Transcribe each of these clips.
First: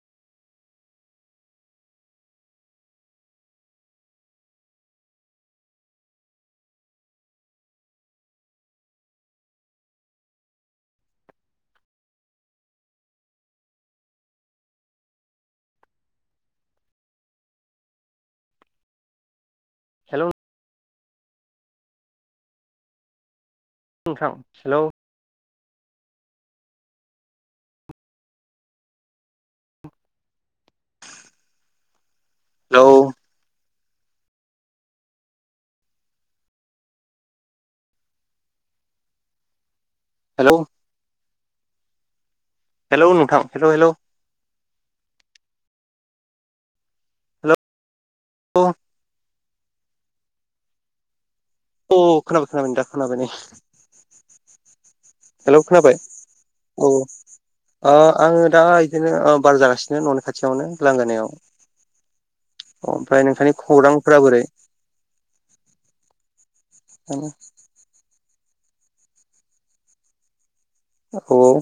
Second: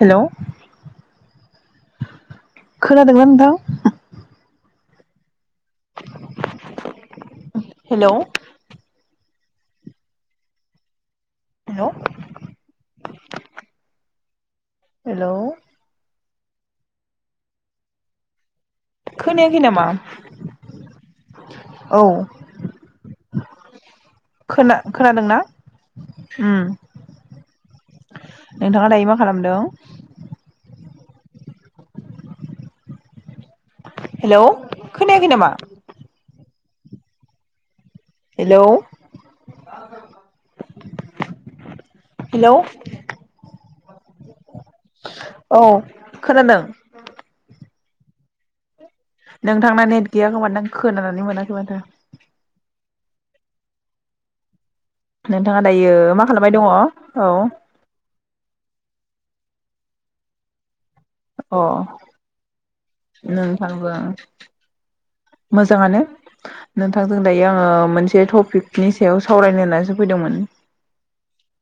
Hello खोनादोंना नोंथां hello hello hello खोनायाखै नामा हेलौ औ नोंथां खोना हेलौ खोनादोंना उम नोंथाङा दायो मा खालामदों? [unintelligible] औ हेल' खोनायाखै नामा? हेलौ हेलौ हेलौ हेलौ नोंथां हेल' हेल' औ खोनादों। औ नोंथांना नेट गैया खोमा नों खोनानानै मोना अ खोनाबाय खोनाबाय नोंथां खोनाबाय नै। हेलौ नोंथाङा दायो खोनाबाय मा खालामबाय दङ? औ ओ आङो दा इदिनो ओब बार जागासिनो न'नि खाथियावनो। लांगोनायाव अ ओमफ्राय नोंथांनि नोंथांजों खौरांफोरा बोरै? मोजाङानो नोंथांजों दायो आङो मोनसे थप नि सायाव सावरायनो होननानैसो फैदोंमोन। औ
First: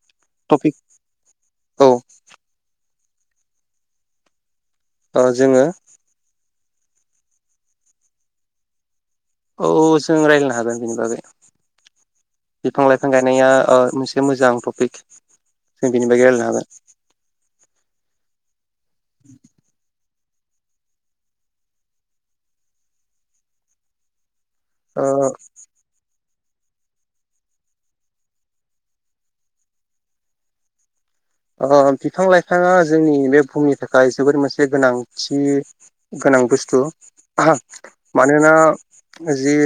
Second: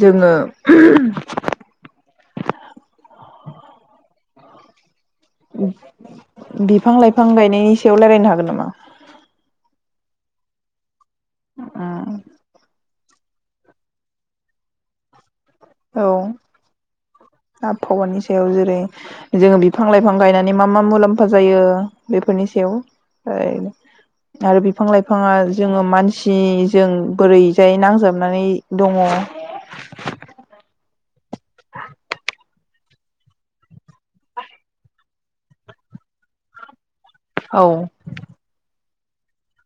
जोङो टपिक उम औ ओ जोङो बिफां लाइफां गायनायनि सायाव रायजलायनो हागोन नामा? औ जों रायज्लायनो हागोन बेनि बागै। उम थांगायनाया ओ मोनसे मोजां टपिक। जों औ बिनि बागै रायलायनो हागोन। बेयाव जेरै जों बिफां लाइ बिफां गायनानै मा मा मुलाम्फा जायो बेफोरनि सायाव आरो बिफां लाइफाङा हागोन जोङो मान सि जों बोरैजाय नांजाबनानै दङ। अ बिफां लाइफाङा जोंनि बे बुहुमनि थाखाय जोबोर मोनसे गोनांथि गोनां बुस्थु। हा औ मानोना जि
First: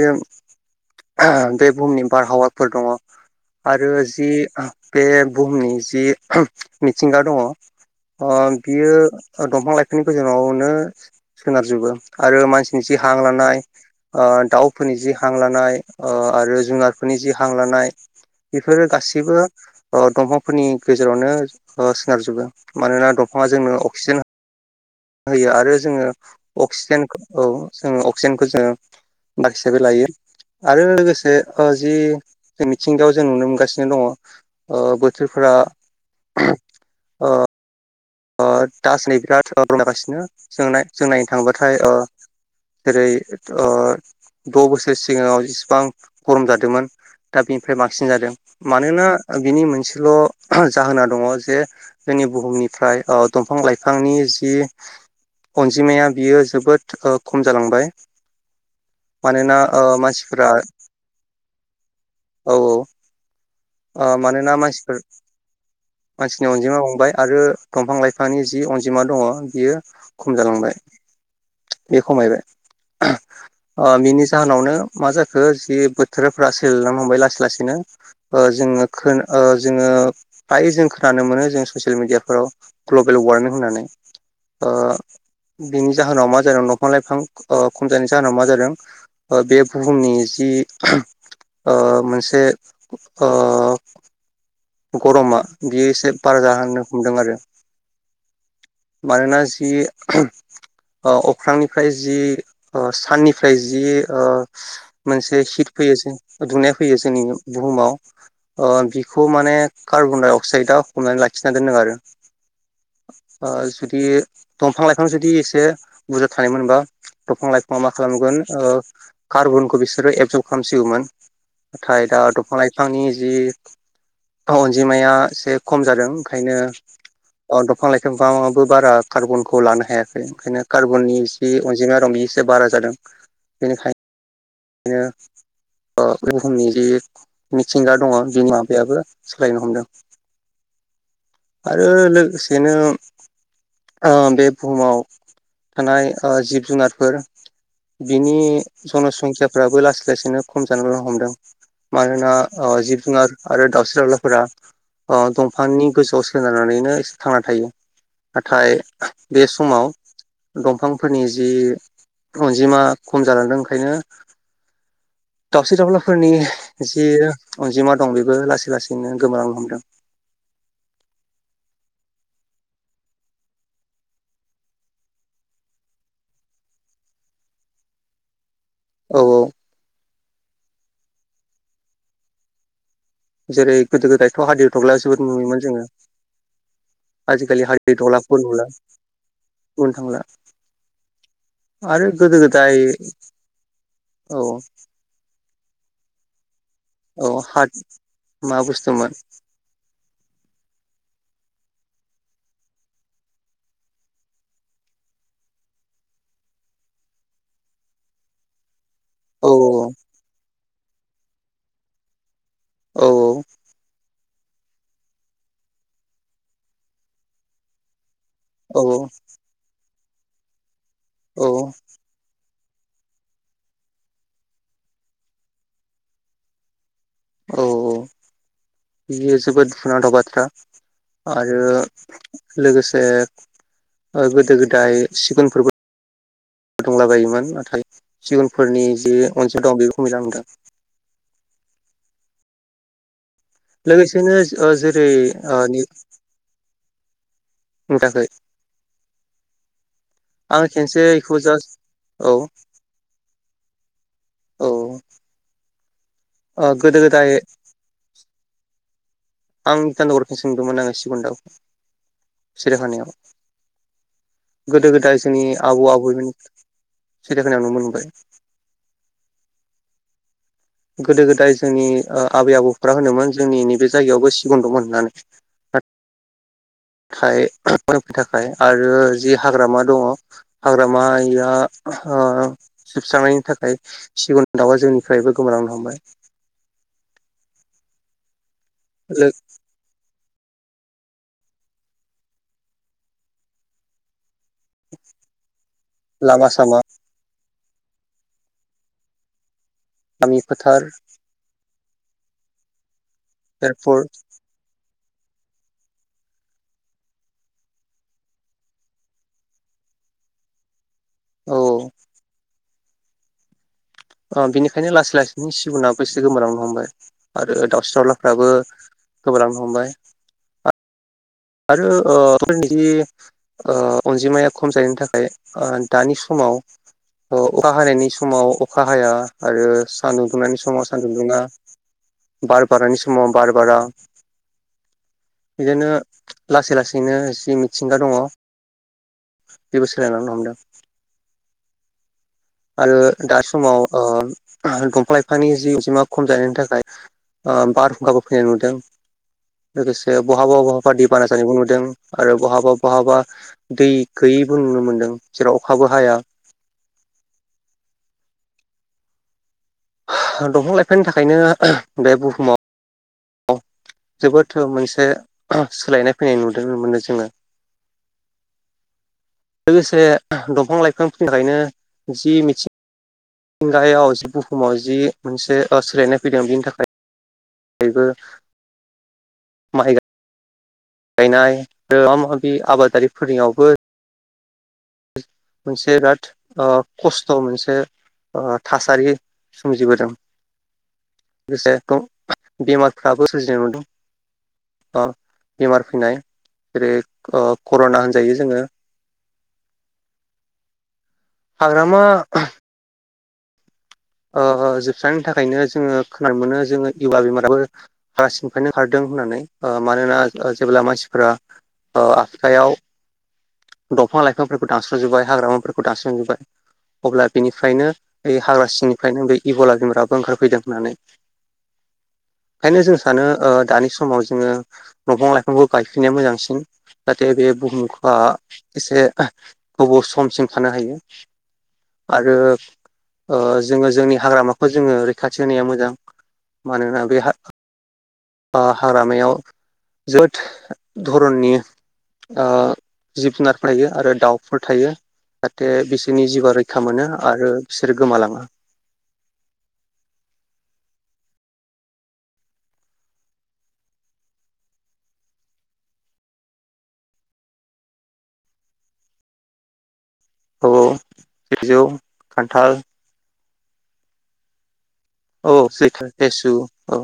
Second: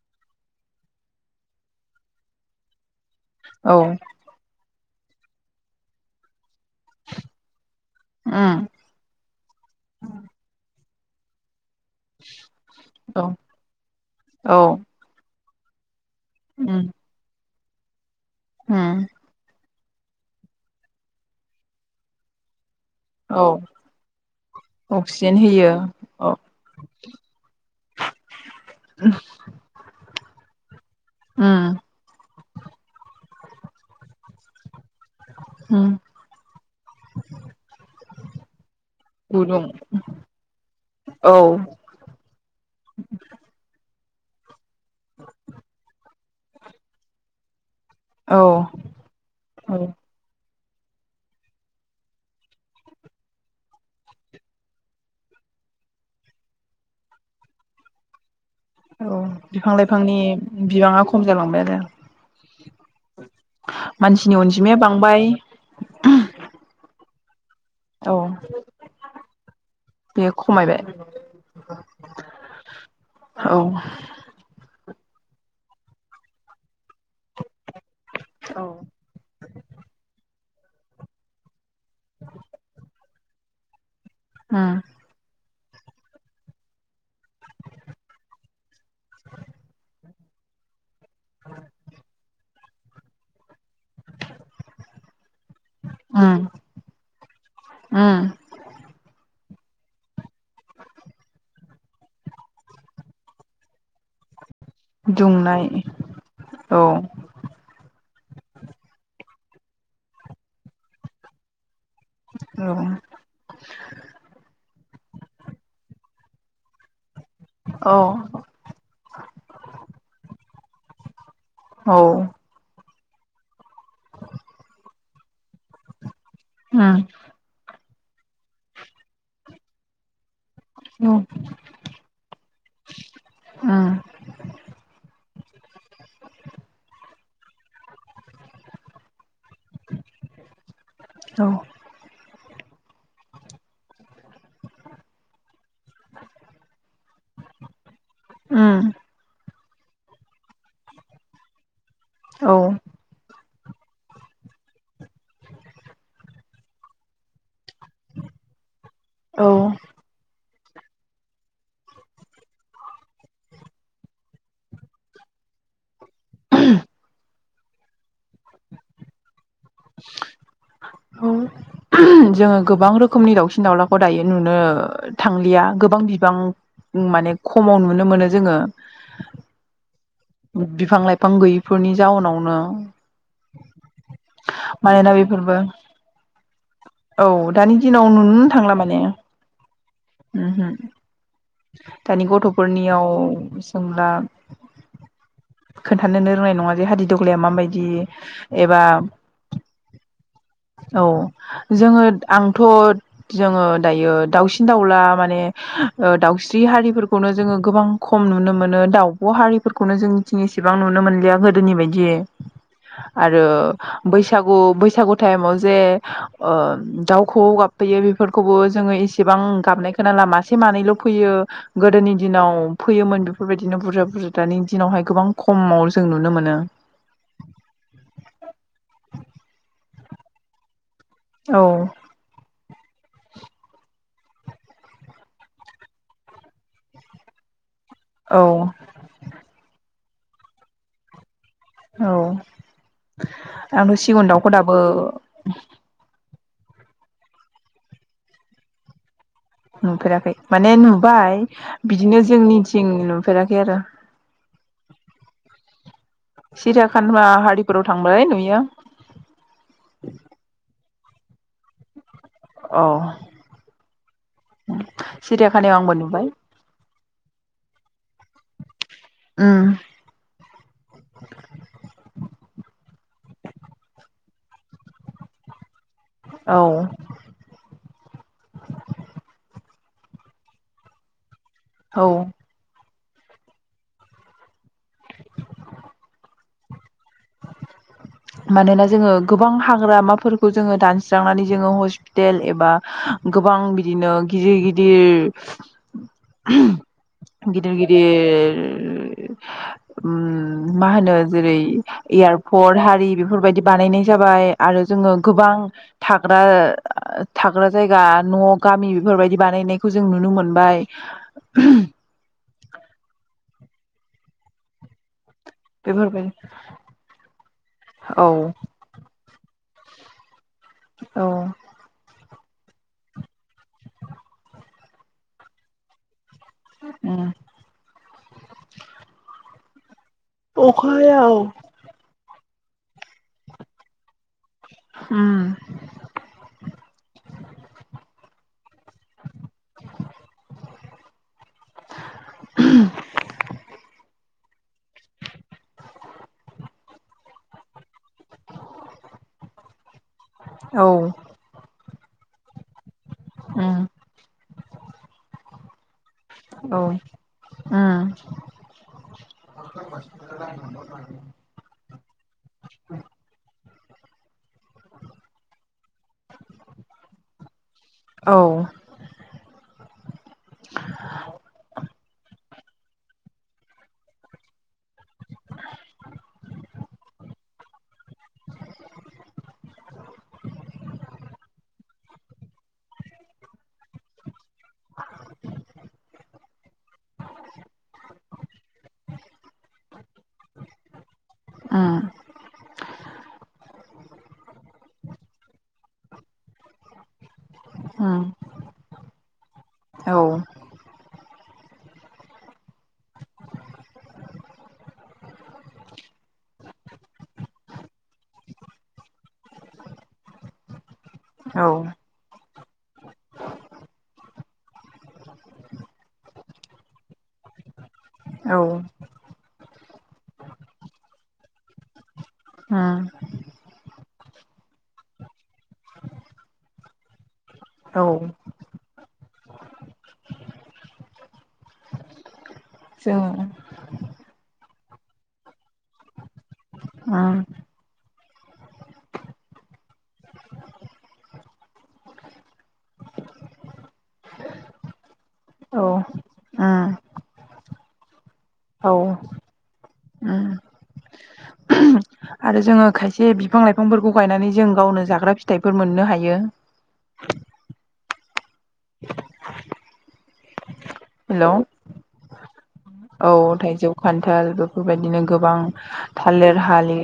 बे बुहुमनि बारहावाफोर दङ। आरो जि बे बुहुमनि जि मिथिंगा दङ अ उम बियो दंफां लाइफांनि गेजेरावनो सोनारो। जोबो आरो मानसिनि जि हां औ लानाय ओ औ दाउफोरनि जि हां लानाय ओ आरो उम जुनारफोरनि जि हां लानाय बेफोरो उम गासैबो ओ दंफांफोरनि गेजेरावनो ओ सोनारजोबो मानोना औ दंफाङा जोंनो अक्सिजेन होयो आरो जोङो औ अक्सिजेनखौ औ जोङो अक्सिजेनखौ जोङो बाखिसाबो लायो आरो लोगोसे उम जि मिथिंगायाव जों नुनो मोनगासिनो दङ ओ बोथोरफोरा उम ओ अ दासान्दि बिराद गुदुं [unintelligible] गासिनो जों जों नायनो औ थांबाथाय ओ जेरै ओ द' बोसोर सिगाङाव इसिबां गरम जादोंमोन दा बे फ्राय बांसिन जादों औ मानोना बिनि औ मोनसेल' जाहोना दङ जे जोंनि बुहुमनिफ्राय ओ दंफां लाइफांनि जि अनजिमाया बियो जोबोद ओ खम जालांबाय। औ मानोना बिफां ओ लाइफांनि मानसिफोरा बिबाङा खम जालांबाय आरोे। औ औ ओ मानोना अनजिमाया मानसिफोर बांबाय मानसिनि अनजिमा बांबाय आरो दंफां- औ लाइफांनि जि अनजिमा दङ बियो बे खम जालांबाय खमायबाय बे खमायबाय औ ओ बिनि जाहोनावनो मा जाखो जि बोथोरफोरा सोलायलां बाय लासै -लासै नो ओ औ जोङो खो ओ जोङो बाय जोङो खोनानो मोनो जोंनि ससे येल मिडियाफोराव ग्लबेल वारमिं होनानै उम बिनि जाहोनाव मा जादों दंफां -लाइफां खम जानायनि जाहोनाव मा जादों बे बुहुमनि जि ओ मोनसे ओ गरमा बियो एसे बारा उम जा हांनो हमदों आरो उम मानोना जि अख्रांनिफ्राय जि साननिफ्राय जि मोनसे दुंनाय हित फैयो जों दुनाय औ फैयो जोंनि बुहुमाव बिखौ मान माने कार्बन -डाइ -अक्साइदा हमनानै लाखिना दोनदों आरो औ जुदि दंफां लाइफां जुदि एसे बुरजा थानायमोनबा दंफां -लाइफाङा मा औ खालामगोन कार्बनखौ बिसोरो एबजर्ब ओ खालामसिगौमोन औ नाथाय दा उम दंफां -लाइफांनि जि अनजिमाया एसे खम जादों ओंखायनो गो बिफां- लाइफांफोराबो बारा कार्बनखौ लानो हायाखै ओंखायनो उम औ कार्बननि जि अनजिमा रं बे एसे बारा जादों बेनिखायनो बिदिनो ओ बुहुमनि जि मिथिंगा दङ बि माबायाबो सोलायनो हमदों [inaudible] आरो लोगोसेनो बे बुहुमाव थानाय जिब -जुनारफोर बिनि उम जनसंख्याफ्राबो लासै- लासैनो खम जानानैनो हमदों मानोना औ ओ जिब -जुनार आरो दाउस्रि - दावउलाफोरा दंफांनि गोजौआव सोनारनानैनो एसे थांना थायो नाथाय औ बे समाव दंफांफोरनि जि अनजिमा खम जालांदों ओंखायनो दावसिन -दाउलाफोरनि जि अनजिमा दं बेबो लासै -लासैनो गोमोरलांनो हमदों औ जोङो गोबां रोखोमनि दाउसिन -दाउलाखौ दायो नुनो थांलिया गोबां बिबां माने खमाव नुनो मोनो जोङो औ -औ बिफां -लाइफां गैयिफोरनि जाउनावनो जेरै गोदो -गोदायथ' हादिदग्ला मानोना जोबोद बेफोरबो नुयोमोन जोङो औ आजिखालि दानि हादिर दिनाव थग्लाखौबो नुनो नुला थांला माने बुंनो थांला आरो दानि गोदो गोदाय गथ'फोरनियाव जोंब्ला औ खोनथ साननोनो रोंनाय नङा जे हादि औ दग्लाया हाथ माबायदि मा एबा बुस्थुमोन औ जोङो आंथ' जोङो दायो दाउसिन दाउला माने दाउ दावउस्रि हारिफोरखौनो जोङो गोबां खम नुनो मोनो दाउ ब' औ हारिफोरखौनो जोंथिं इसेबां नुनो मोनलिया गोदोनि बायदि। औ आरो बैसागु - बैसागु टाइमाव जे ओ दाउ खौऔ गाबफैयो बेफोरखौबो औ जोङो इसेबां गाबनाय खोनाला मासे मानैल' फैयो औ गोदोनि दिनाव फैयोमोन बेफोरबायदिनो बुरजा- बुरजा दानि दिनावहाय गोबां खमाव जों नुनो मोनो। औ- औ बियो जोबोद दुखुनांथाव बाथ्रा। आरो औ लोगोसे गोदो -गोदाय सिगुनफोरबो फुदुंला बायोमोन नाथाय औ सिगुनफोरनि जे अनसुं दं बेफोरखौ [unintelligible] औ आंथ' सिगुन लोगोसेनो दाउखौ ओ दाबो जेरै ओ थाखै नुफेराखै माने नुबाय बेखौ जास्ट बिदिनो औ औ जोंनिथिं नुफेराखै आरो ओ गोदो सिरियाकाना गोदाय हारिफोराव थांबालाय नुयो। आं [unintelligible] खौनो सोंदोंमोन आं सिगुन दाव औ सिरियाकानायाव गोदो गोदाय जोंनि सिरियाखानायाव आबौ आंबो नुबाय आबैमोननि सिरियाकानायाव नुनो मोनबाय। ओम। गोदो गोदाय जोंनि ओ आबै आबौफोरा होनोमोन जोंनि नैबे जायगायावबो सिगुन दंमोन होननानै। औ। थ थाखाय आरो जि हाग्रामा दङ हाग्रामाया औ आ ओ जोबस्रांनायनि थाखाय सिगुन दाउआ जोंनिफ्रायबो गोमालांनो हमबाय। मानोना जोङो गोबां हाग्रामाफोर खौ जोङो दानस्रांनानै जोङो हस्पिटेल एबा गोबां बिदिनो गिदिर लामा गिदिर सामा गिदिर गिदिर गामि मा फोथार होनो जेरै एयारपर्ट हारि बेफोरबायदि बानायनाय एयारपर्ट जाबाय आरो जोङो गोबां थाग्रा थाग्रा जायगा न' गामि बेफोरबायदि बानायनायखौ जों नुनो मोनबाय। औ अ बिनिखायनो लासै लासै बिनि सिगुनाबो एसे बेफोरबाय गोमोरांनो हमबाय आरो दावउस्रि दावलाफ्राबो औ गोमालां हमबाइ। औ आरो ओ फोरनि ओ अनजिमाया खम जानायनि थाखाय दानि सु समाव उम अखा हानायनि समाव अखा हाया आरो सान्दुं दुंनायनि उम समाव सान्दुं दुङा बार बारनायनि समाव बार बारा। होम। बिदिनो लासै लासैनो जि मिथिंगा दङ बेबो सोलायलांनो हमदों। आरो दा समाव ओ दंफां लाइफांनि जि अजिमा खम जानायनि थाखाय बारहुंखाबो फैनाय नुदों। लोगोसे बहाबा औ उम औ बहाबा दैबाना जानायबो नुदों आरो बहाबा बहाबा उम दै गैयिबो नुनो मोन्दों जेराव अखाबो हाया। औ उम। दंफां लाइफांनि थाखायनो बे बुहुमाव जोबोद थो मोनसे सोलायनाय फैनाय नुदों मोनो जोङो। उम लोगोसे दंफां लाइफांफोरनि थाखायनो जि मिथिं मिथिंगायाव जि बुहुमाव जि मोनसे सोलायनाय फैदों बिनि थाखाय बेबो माइ गाइ गायनाय आरो माबा माबि आबादारिफोरनियावबो [inaudible] मोनसे बिराद खस्थ' मोनसे थासारि सोमजिबोदों। [inaudible] लोगोसे उम बेमारफ्राबो सोमजिनाय नुदों। अ बेमार फैनाय जेरै ओ कर'ना होनजायो जोङो। औ हाग्रामा‌ ओ जोबस्रांनायनि थाखायनो जोङो खोनानो मोनो जोङो इयवा बेमाराबो [unintelligible] खारदों। होननानै मानोना जेब्ला मानसिफोरा ओ आखायाव दंफां लाइफांफोरखौ दानस्र'जोब्बाय हाग्रामाफोरखौ दानस्र'जोबबाय अब्ला बिनिफ्रायनो औ हाग्रा सिंनिफ्रायनो बे इबला बिमाराबो ओंखारफैदों होननानै। ओंखायनो जों उम सानो दानि समाव जोङो दंफां लाइफांखौ गायफिनाया मोजांसिन। जाहाथे बे बुहुम औ आ एसे गोबाव समसिम थानो हायो आरो जों ओ जोङो जोंनि हाग्रामाखौ जोङो रैखाथि होनाया मोजां मानोना बे उम ओ हाग्रामायाव जोबोद धरननि ओ जि जुनारफोर थायो आरो दाउफोर थायो। जाहाथे औ बिसोरनि जिउआ रैखा उम मोनो आरो बिसोरो गोमालाङा। औ। उम आरो जोङो खायसे बिफां लाइफांफोरखौ गायनानै जों गावनो जाग्रा फिथाइफोर मोननो हायो। [inaudible] औ औ हेल' थाइजौ, खान्थाल औ थाइजौ, खान्थाल। फोर बायदिनो गोबां औ सैथो लेसु थालिरआरि औ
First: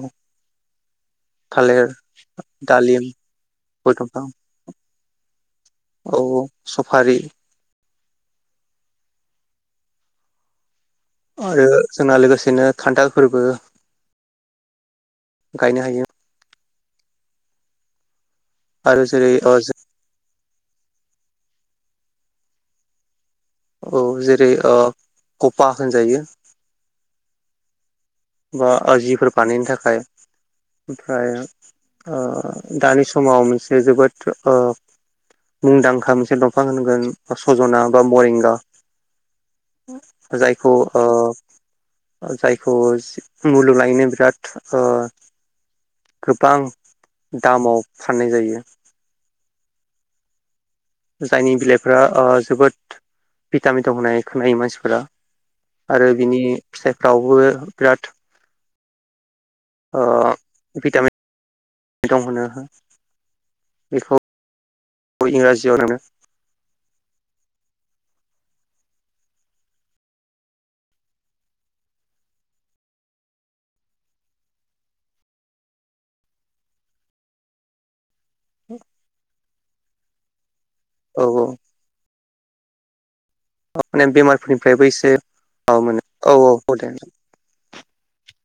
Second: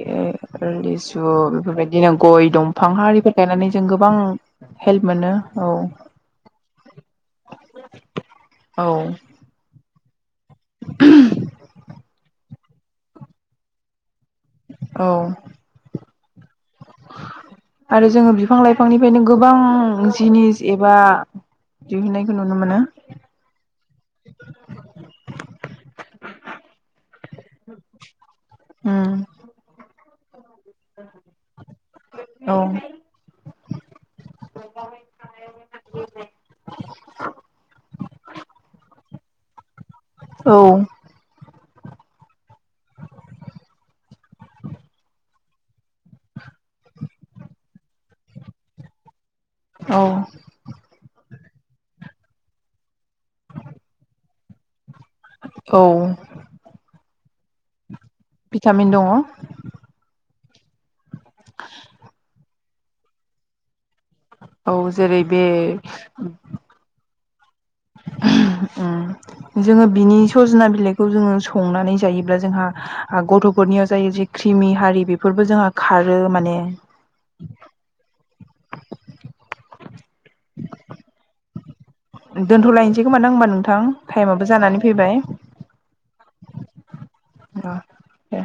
लिसु बेफोर थालिर बायदिनो गय दं दालिम फांखा आरिफोर गायनानै जों गय गोबां दंफां हेल्प मोनो औ। औ सफारि औ। आरो जोंना लोगोसेनो खान्थाल फोरबो औ गायनो हायो। आरो जोङो बिफां आरो लाइफांनिफ्रायनो जेरै गोबां ओ जिनिस एबा दिहुननायखौ नुनो मोनो। औ जेरै कपा होनजायो। बा उम आजिफोर बानायनो थाखाय। ओमफ्राय ओ औ दानि समाव मोनसे जोबोद ओ मुंदांखा मोनसे दंफां होनगोन सजना बा मरेंगा। औ जायखौ ओ जायखौ मुलुग लायनो बिराद ओ गोबां दामाव फाननाय जायो। औ। जायनि बिलाइफ्रा ओ जोबोद भिटामिन दं होनाय खोनायो मानसिफोरा। औ आरो बिनि फिथाइफ्रावबो बिराद भिटामिन दङ' ओ भिटामिन दं होनो बेखौ औ जेरै बे इंराजियाव होनो उम जोङो बिनि सजना बिलाइखौ जोङो संनानै जायोब्ला जोंहा गथ' गरनियाव जायो जे क्रिमि हारि बेफोरबो जोंहा खारो माने बे औ औ दोनथ'लायनोसै खोमा ना होमबा नोंथां माने टाइमाबो जानानै बेमारफोरनिफ्रायबो एसे फैबाय औ मोनो औ औ ह दे। दे